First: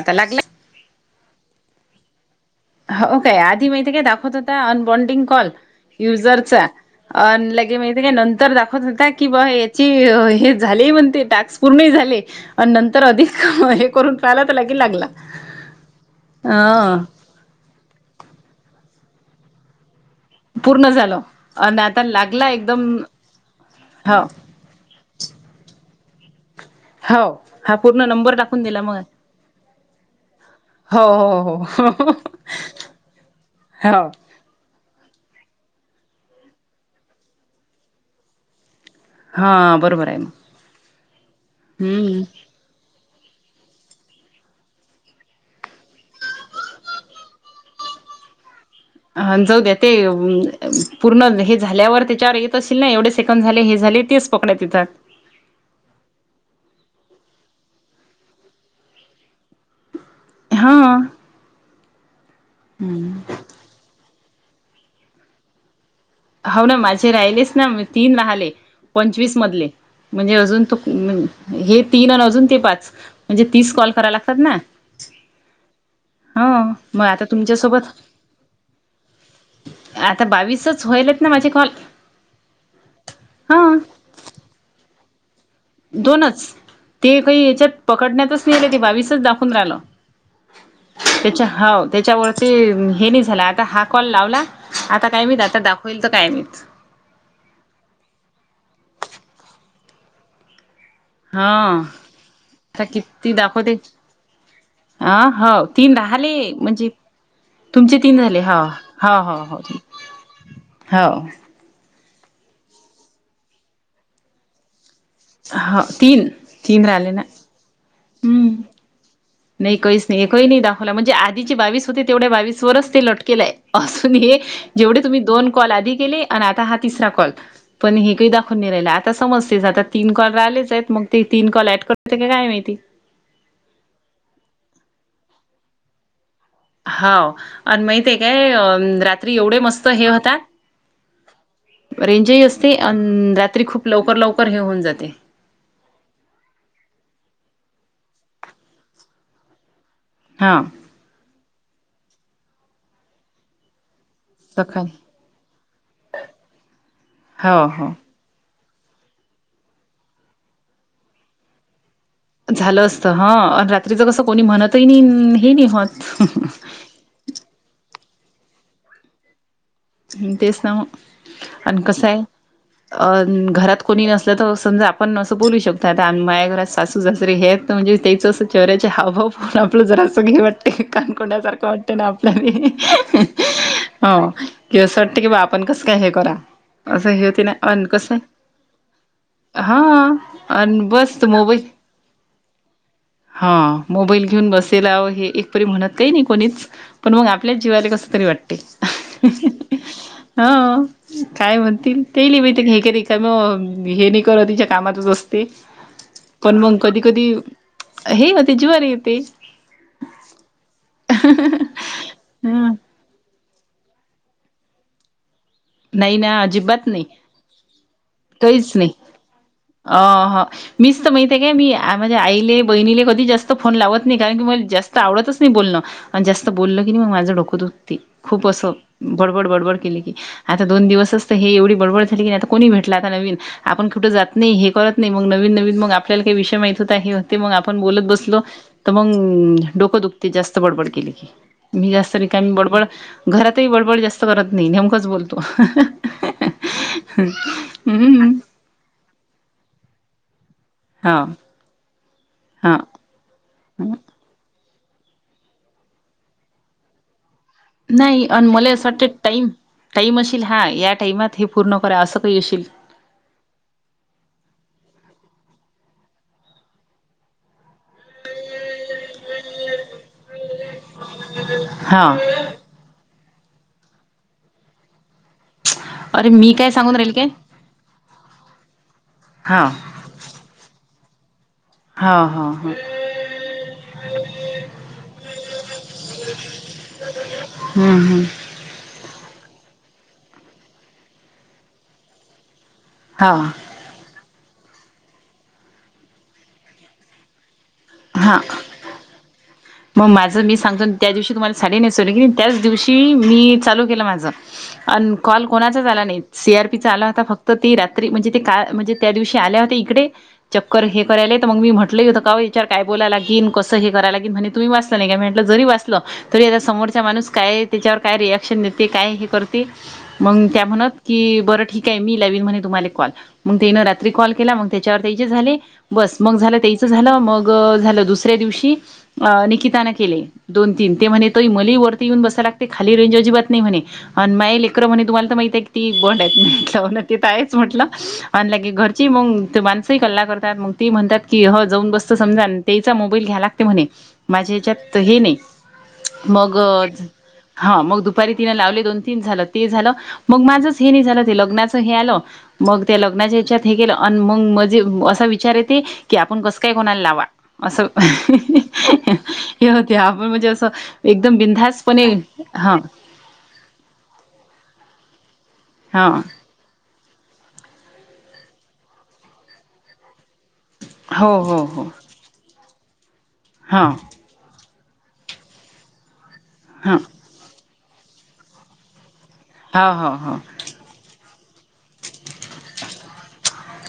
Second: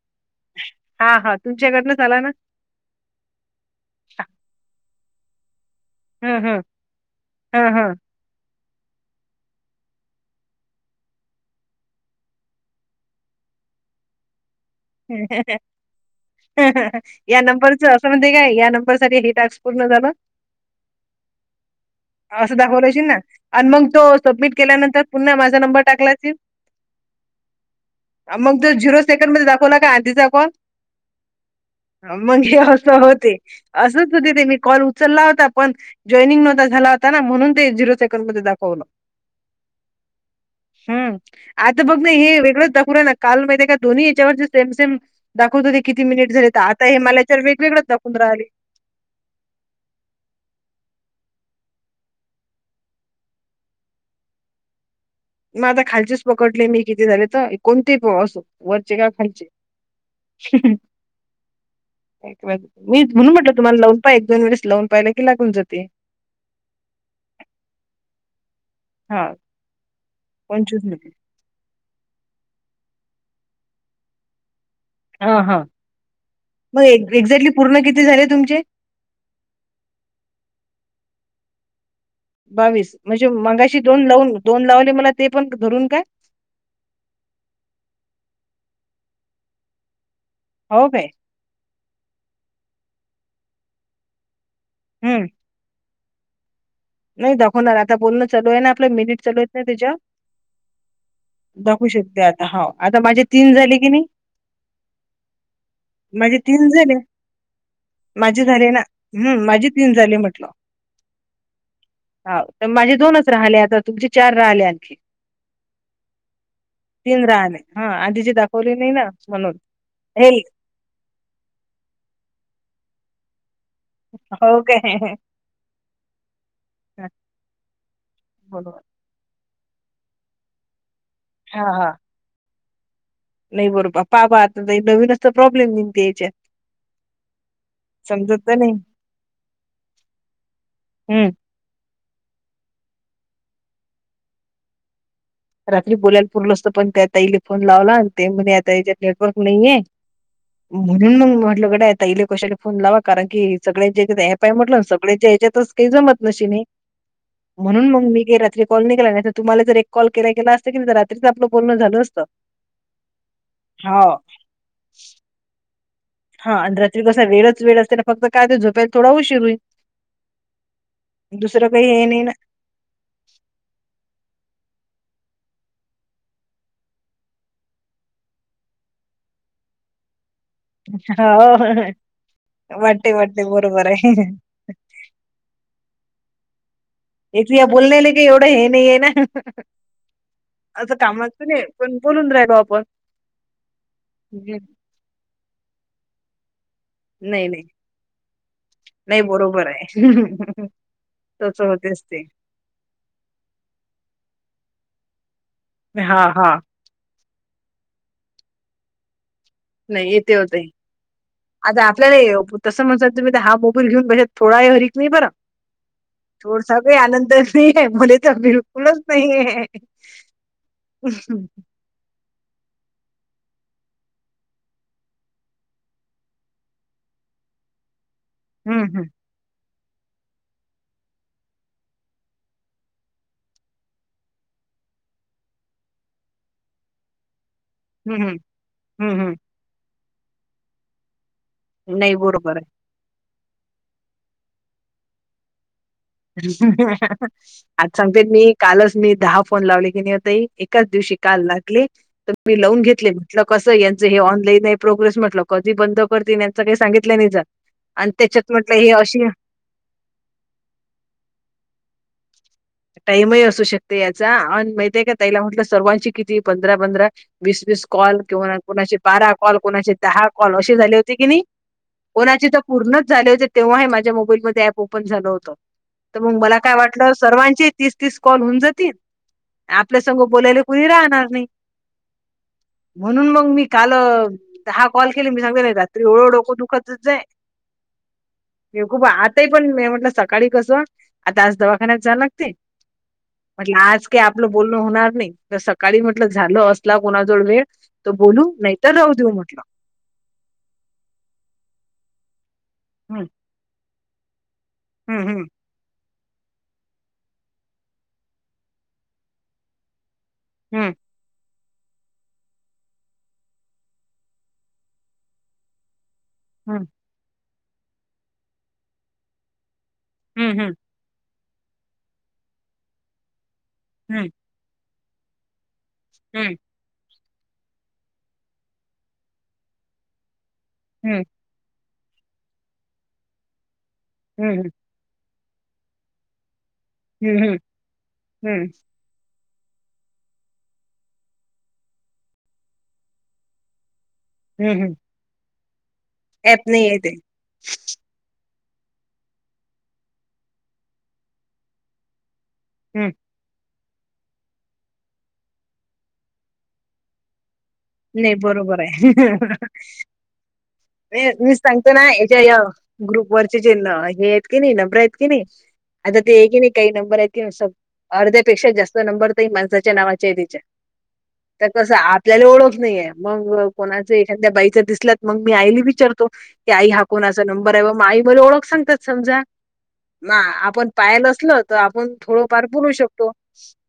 आता लागला हा हा तुमच्या इकडनं झाला ना. हाव काय आधी माहिते काय दाखवत होता अन बॉनडिंग कॉल हं, हं. युजरचा अ हं, लगे हं. माहिती का नंतर दाख वत होता की ब हेची हे झाले ही म्हणते टॅक्स पूर्ण ही झाले. आण नंतर अधिक हे करून पाहला त्याला की लागला अं. या नंबरचं असं म्हणतेे काय या नंबरसाठी हे टास्क पूर्ण झालं. पूर्ण झालं आणि आता लागला असं एकदम दाखवलशील ना आन मांग तो हो सबमिट केल्यानंतर पुन्हा माझा नंबर टाकला असेल. हो हा पूर्ण नंबर दाखवून दिला म. तर मले दाखवला काय आंटीचा फोन हो हो हो अ मग हे असं होते हो असच होते ते मी कॉल उचलला होता. पण जॉईनिंग नव्हता झाला होता ना म्हणून ते झिरो सेकड मध्ये दाखवलं. हा बरोबर आहे मग. हम्म आता बघ नाही हम्म हे वेगळंच दाखू राहिलं, काल माहिती आहे का ह्याच्यावरती? सेम सेम दाखवत होते किती मिनिट झाले तर आता हे मला याच्यावर वेगवेगळंच दाखवून राहिले. हं जाऊ द्या ते अ पूर्ण हे झाल्यावर तेच्यावर येत असशील ना एवढे सेकंड झाले हे झाले तेच कोकण्या तिथं. म आता खालचेच पकडले मी किती झाले तर एकोणतीस अ असेल वरचे काय खालचे. हं हं. हा एक मी म्हणून म्हटलं तुम्हाला लावून पाय एक दोन वेळेस लावून पाहिला की लागून जाते. हाव ना माझे राहिलेच ना म तीन राहाले. हा पंचवीसमधले म्हणजे अजून तो पंचवीस कु मिनिट म्हण हे तीन आण अजून ते पाच म्हणजे तीस कॉल कराय लागतात ना. हा हा हा मग म आता एक्झॅक्टली पूर्ण तुमच्यासोबत किती झाले तुमचे आता बावीसच व्हायलेत ना माझे कॉल. बावीस म्हणजे हा मगाशी दोन लावून दोन लावले मला ते पण धरून काय दोनच ते काय हेच्यात पकडण्यातच नाई आले ते बावीसच दाखवून राहल. हो बाई. तेच्या हा तेच्यावरती हे नाही झाला आता हा कॉल लावला आता काय हम्म मी डाटा दाखव होईल का काय माहीत. नाही दाखवणार आता बोलणं चालू आहे ना आपलं मिनिट चालू आहेत ना तेच्या. दाखवू शकते आता हाव आता माझे तीन झाले की नाही. आ हाव तीन माझे राहले तीन म्हणजे झाले तुमचे तीन झाले माझे हा ना हा हो हम्म हो माझे तीन झाले हाव. हाव तर माझे दोनच राहाले आता तुमचे चार राहिले आणखी. अ हा तीन तीन राहिले ना. हा आधी चे हम्म दाखवले नाई ना म्हणून. नाही काहीच नाही हे एक ही नाही दाखवला म्हणजे आधीची बावीस होते तेवढ्या बावीस वरच ते लटकेलं आहे. असून हे हो जेवढे काय तुम्ही दोन कॉल आधी केले आणि आता हा तिसरा कॉल. पण हे काही दाखवून नाही बरोबर राहिल्या अँप तर समजतेस आता तीन कॉल राहिलेच आहेत मंग ते तीन हा कॉल ऍड हा करते की काय माहिती. नाही बरोबर पा बा आता नवीन असत प्रॉब्लेम न त्या याच्यात. हाव आण माहितय समजत काय तर अ नाही रात्री एवढे मस्त हे होता. हम्म रेंजही असते आणि रात्री खूप लवकर लवकर हे होऊन जाते. रात्री बोलायला पुरलं असत पण त्या ताईंले फोन लावला आणि ते म्हणे आता हेच्यात नेटवर्क नाहीये. हा. म्हणून मंग मी म्हटलं गड़्या ताईले कशाला फोन लावा कारण की सगळ्याच्या ह्यच्यातचं अँप आहे म्हटलं, सगळ्याच्या ह्याच्यातच काही जमत नशीन नाही. हो म्हणून हो. मग मी काय रात्री कॉल नाय केला नाहीतर तुम्हाला जर एक कॉल केला गेला असत की नी जर रात्रीच आपलं बोलण झालं असतं. झालं असतं हा आण रात्रीच हा कसं कोणी म्हणतही नाही हे नाही होत. हा आणि रात्री कसा वेळच वेळ असते ना फक्त काय ते झोपायाला थोडा उशीर होईल. हं तेच ना म दुसरं आणि काही हे कसं नाही आहे. ना अं घरात कोणी नसलं तर समजा आपण असं बोलू शकतो आता आ माझ्या घरात सासू सासरे हे आहेत. तर म्हणजे तेचं असं चेहऱ्याचे हावभाव पाहून आपलं जरा असं हे वाट ते काणकोड्याळ सारखं वाटत हो ना आपल्याला वाटते हे हे वाटते बरोबर अ आहे. हो. की असं वाटते की बा आपण कसं काय हे करा. असं हे होते एक ना या अन बोलण्याला कसं की एवढं हे नाहीय ना हा अन असं बस कामाच नाही आहे. मोबाईल पण बोलून रायलो आपण. हा मोबाईल घेऊन हं, बसेल्यावर हे एक तरी म्हणत काही नाही कोणीच पण म नाही आपल्याच नाही जीवाले कसं तरी वाटते अ नाही हं हं बरोबर हं. आहे हाव काय तस होतेच म्हणतील ते तेईले काय माहिती हे काय रिकामं हे नाय करत तिच्या कामातच असते हा हा पण मंग कधी कधी हे होते जीवावर येते. नाही येते ओ ताई. आता आपल्याला ह तसं मज तुम्ही तर हा मोबाईल घेऊन बसेल थोडा [unintelligible] नाही बरा. [inaudible] नाही ना अजिबात नाही नाही आहे मुले तर काहीच नाही बिलकुलच नाहीये. अ हा मीच तर माहिते हम्म काय मी माझ्या आईले, बहिणीले कधीच जास्तं फोन लावत नाही. कारण की मला जास्त आवडतच नाही बोलणं. आणि जास्त बोलल की नाही मग माझं डोक दुखती. खूप असं हम्म बडबड बडबड केले की आता दोन दिवसच तर हे एवढी बडबड झाली, की नाही आता कोणी भेटला आता नवीन आपण कुठे जात नाही हे करत नाही मग नवीन नवीन मग आपल्याला काही विषय माहत होत आहे. ते मग आपण बोलत हम्म बसलो तर मग हम्म हम्म डोकं दुखते जास्त बडबड केली की. मी नाही जास्त रिकामी बरोबर आहे. बडबड घरातही बडबड जास्त करत नाही नेमकंच बोलतो. आज सांगते हम्म मी कालच मी दहा फोन लावले की नाही ओ ताई होता एकाच दिवशी हा काल लागली तर मी लवून हा घेतले म्हटलं कसच हे ऑनलाईन प्रोग्रेस म्हटलं कधी बंद करते त्यांच काही सांगितलं नाही जा नाही आणि मला असं वाटतं टाईम टाईम असशल हा या टाइमात हे पूर्ण करा असं काही असशीलल टाईमही असू शकते याचा आणि माहिती आहे का तीला म्हणटलं सर्वांची किती पंधरा पंधरा बी बीस कॉल किंवा कोणाचे बारा कॉल कोणचे दहा. कॉल अशी झाली होती की नाही हा कोणाची पूर्णच झाले होते तेव्हा माझ्या मोबाईलमध्ये ऍप ओपन झालं होत तर अरे मग मी मला काय सांगून राहील वाटलं काय सर्वां तीस तीस कॉल होऊन जातील हा आपल्यासग बोलायला कोुणी राहणार नाही. हा.. हा.. ह म्हणून मग मी काल... तर दहा कॉल केली मी सांगते नाही रात्री एवढं डोक दुखत होते. हम्म हम्म खूप आताही पण म म्हटलं सकाळी कसं आता आज दवाखान्यात जाव लागते हा म्हट आज काही आपलं बोलणं होणार नाही तर सकाळी म्हटलं झालं असला कोणाजवळ वेळ, तो हा बोलू नाहीतर राहू देऊ म्हटलं मग माझं मी सांगतो त्या दिवशी तुम्हाला साडी नेसवली की त्याच दिवशी हम्म मी चालू केलं माझं. अन कॉल हम्म कोणाचा आला नाही सी आरपीचा आला होता फक्त ते रात्री म्हणजे ते का म्हणजे त्या दिवशी आल्या होत इकडे चक्कर हम्म हे कराय तर मग म म्हटलं क होतं काय याचार काय बोलायलागे कस हे करायलागेन म्हणे. तुम्ही वाचता नाही काय म्हटलं जरी वाचला तरी आता हम्म समोरचा माणूस काय त्याच्यावर काय रिॲक्शन देते काय हे करते मग त्या हम्म म्हणत कि बरं ठीक आहे मी लावेण म्हणे तुम्हाला कॉल मग तेन रात्री हम्म कॉल केला मग त्याच्यावर ते जे झाले बस मग हम्म झालं तेच झालं मग झालं दुसऱ्या दिवशी अ निकितान केले. दोन तीन ते हम्म म्हणे तो इमली वरती येऊन बसाय लागते खाली रेंज अजिबातत म्हणे आणि मा हम्म लेकर म्हणे तुम्हाला तर माहित आहे क ती बॉन्ड आहेत म्हटला ते तर हम्म आहेच हम्म म्हटलं आणिगे हम्म घर ची मग ते माणसंही कल्ला करतात मग ती म्हणतात की ह जाऊन बसत समजा आणि तेचा मोबाईल घ्या लागते म्हणे. माझ्या हम्म हम्म हच्यात हे नाही मग ऍप नाही येते हा मग दुपारी तिन लावले, दोन, तीन झालं ते झालं मग माझंच हे नाही झालं ते लग्नाच हे आलं मग ते हम्म लग्नाच्या याच्यात हे केलं मग मणजे असा विचार येते की, आपण कसं काय कोणाला लावा असं. ह नाही हं हं बरोबर एकदम मी सांगतो ना बिनधास्तपणे याच्या या हा ग्रुप वरचे जे हेय आहेत की मी किनी नंबरं यतकिनी हा अ ते हेगन काही नंबर आहेत कि अर्ध्यापेक्षा जास्त नंबर त माणसाच्या नावाचे तिच्या हो हो तर हो कस आपल्याला ओळख नाहीये मग हा कोणाच त्यां बाईच दिसलात मग मी आईला विचारतो की आई हा कोण च नंबर आहे व माही मला ओळख सांगता समजा हो हो हो मा आपण पाहिलं असल तर आपण थोडंफार बोलू शकतो.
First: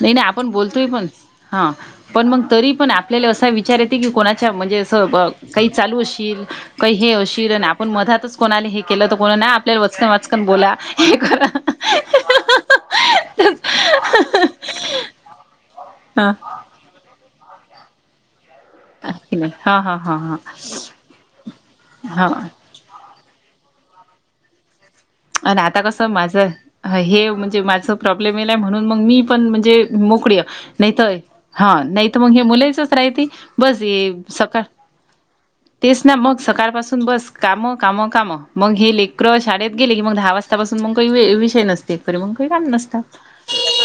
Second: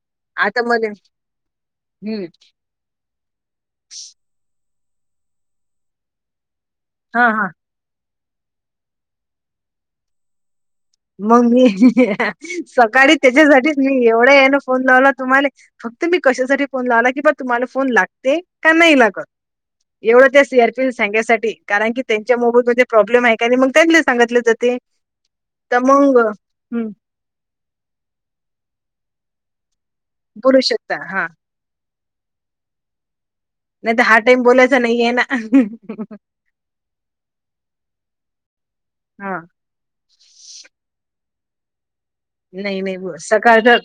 नाही ना आपण आता बोलतोय मध्ये पण हा हम्म पण मंग तरी पण आ आपल्याला असा विचार येते की कोणाच्या म्हणजे असं ब काही चालू असशील, काही हे हा हा असशील आन आप पण मधातच कोणाले हे केलं तर कोणा ना आपल्या वचकन वाचकन बोला. हे मग करा मी सकाळी त्याच्यासाठीच मी एवढं हे ना फोन लावला तुम्हाले फक्त मी हा कशासाठी फोन लावला की ब तुम्हाला फोन लागते. का नाही लागत हा हा हा एवढं हा त्या सीआरपीएल सांग्यासाठी कारण की हा त्यांच्या मोबतमध्ये प्रॉब्लेम आहे का मग त्यागले सांगितलं जात ते. आणि आता कसं माझं ह हे म्हणजे माझं प्रॉब्लेम येलय म्हणून मग मी पण म्हणजे. मोकळीय बोलू शकता नाहीत हा नाही तर मग हे मुलाचच राहती. बस नाही तर ये हा टाइम सकाळ. बोलायचा [unintelligible] तेच ना मग सकाळपासून बस कामं कामं कामं मग हे लेकरं हा शाळेत गेले की मग दहा वाजतापासून मग काही विषय नसते एककरी मग काही काम नसत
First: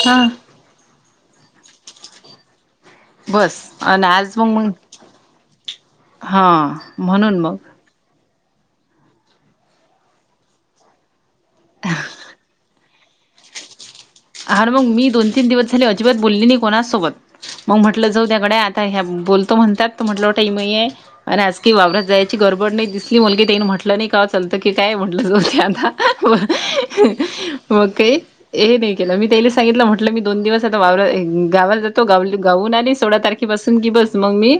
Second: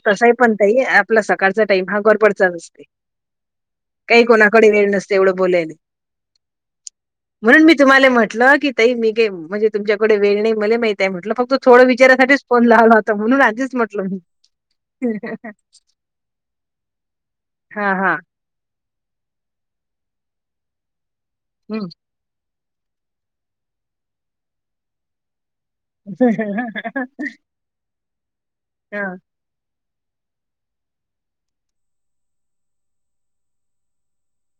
हा. काई आपला सकाळचा टाईम हा गडबडचा नसते बस आणि काही कोणाकडे वेळ नस तेवढं बोलायले हां म्हणून मग. तुम्हाला म्हटलं की ताई मीे के म्हणजे तुमच्याकडे वेळ नाही मले मा म्हटलं फ तो थोड विचारासाठीच फोन लावला होता म्हणूनच आधीच मट अर मग मी दोन तीन दिवस झाले अजिबात बोलली नाही कोणा सोबत मग हा म्हटलं हा जाऊद्या गड्या. ह्या बोलतो म्हणतात त म्हटलं होटं टाईम नाही आहे आणि आजकी हम्म वावररत जायच. काही गडबड नाही दिसली मुलगी देईन म्हटलं नाही का? चालतो की काय म्हटलं दुसऱ्यांदा मकई ए नाही. ते सांगितलं म्हटलं मी दोन दिवस आता वावर गावात जातो गाऊन आले सोळा तारख बसून की बस मग मी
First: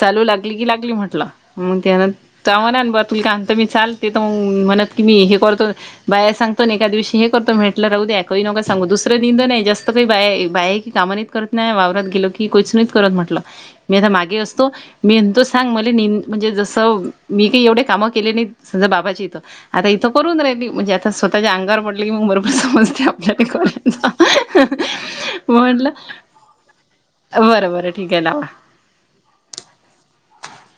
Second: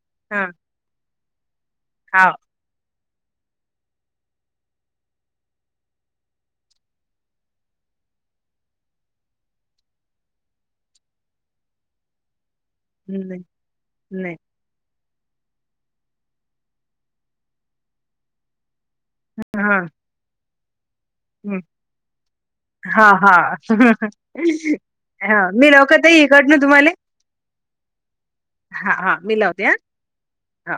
चालू हा हा लागली की लागली म्हटलं मग त्यान. हा त्याव ना बरं तुला काता मी चाल ते तर मग म्हणत की मी हे करतो. बाया सांगतो एका दिवशी हे करतो म्हटलं राहू द्या काही नको सांगू दुसरं दिन नाही जास्त काही बाये बाहे की कामा नाहीत करत नाही वावरात गेलो की कोच नाह करत म्हटलं नाही मी आता नाही मागे अस तो मी तो सांग मले मी म्हणजे जसं मी काही एवढे कामा केले नाही सजा बाबाची. हा आता इथं करून राहिली म्हणजे आता स्वतःच्या हम्म अंगावर पडले की मग बरोबर समजते हा हा आपल्या मी लावू म्हटलं का ताई इकडंन तुम्हाले? बरं बरं ठीक आहे लावा. हा हा मी लावते हा. हा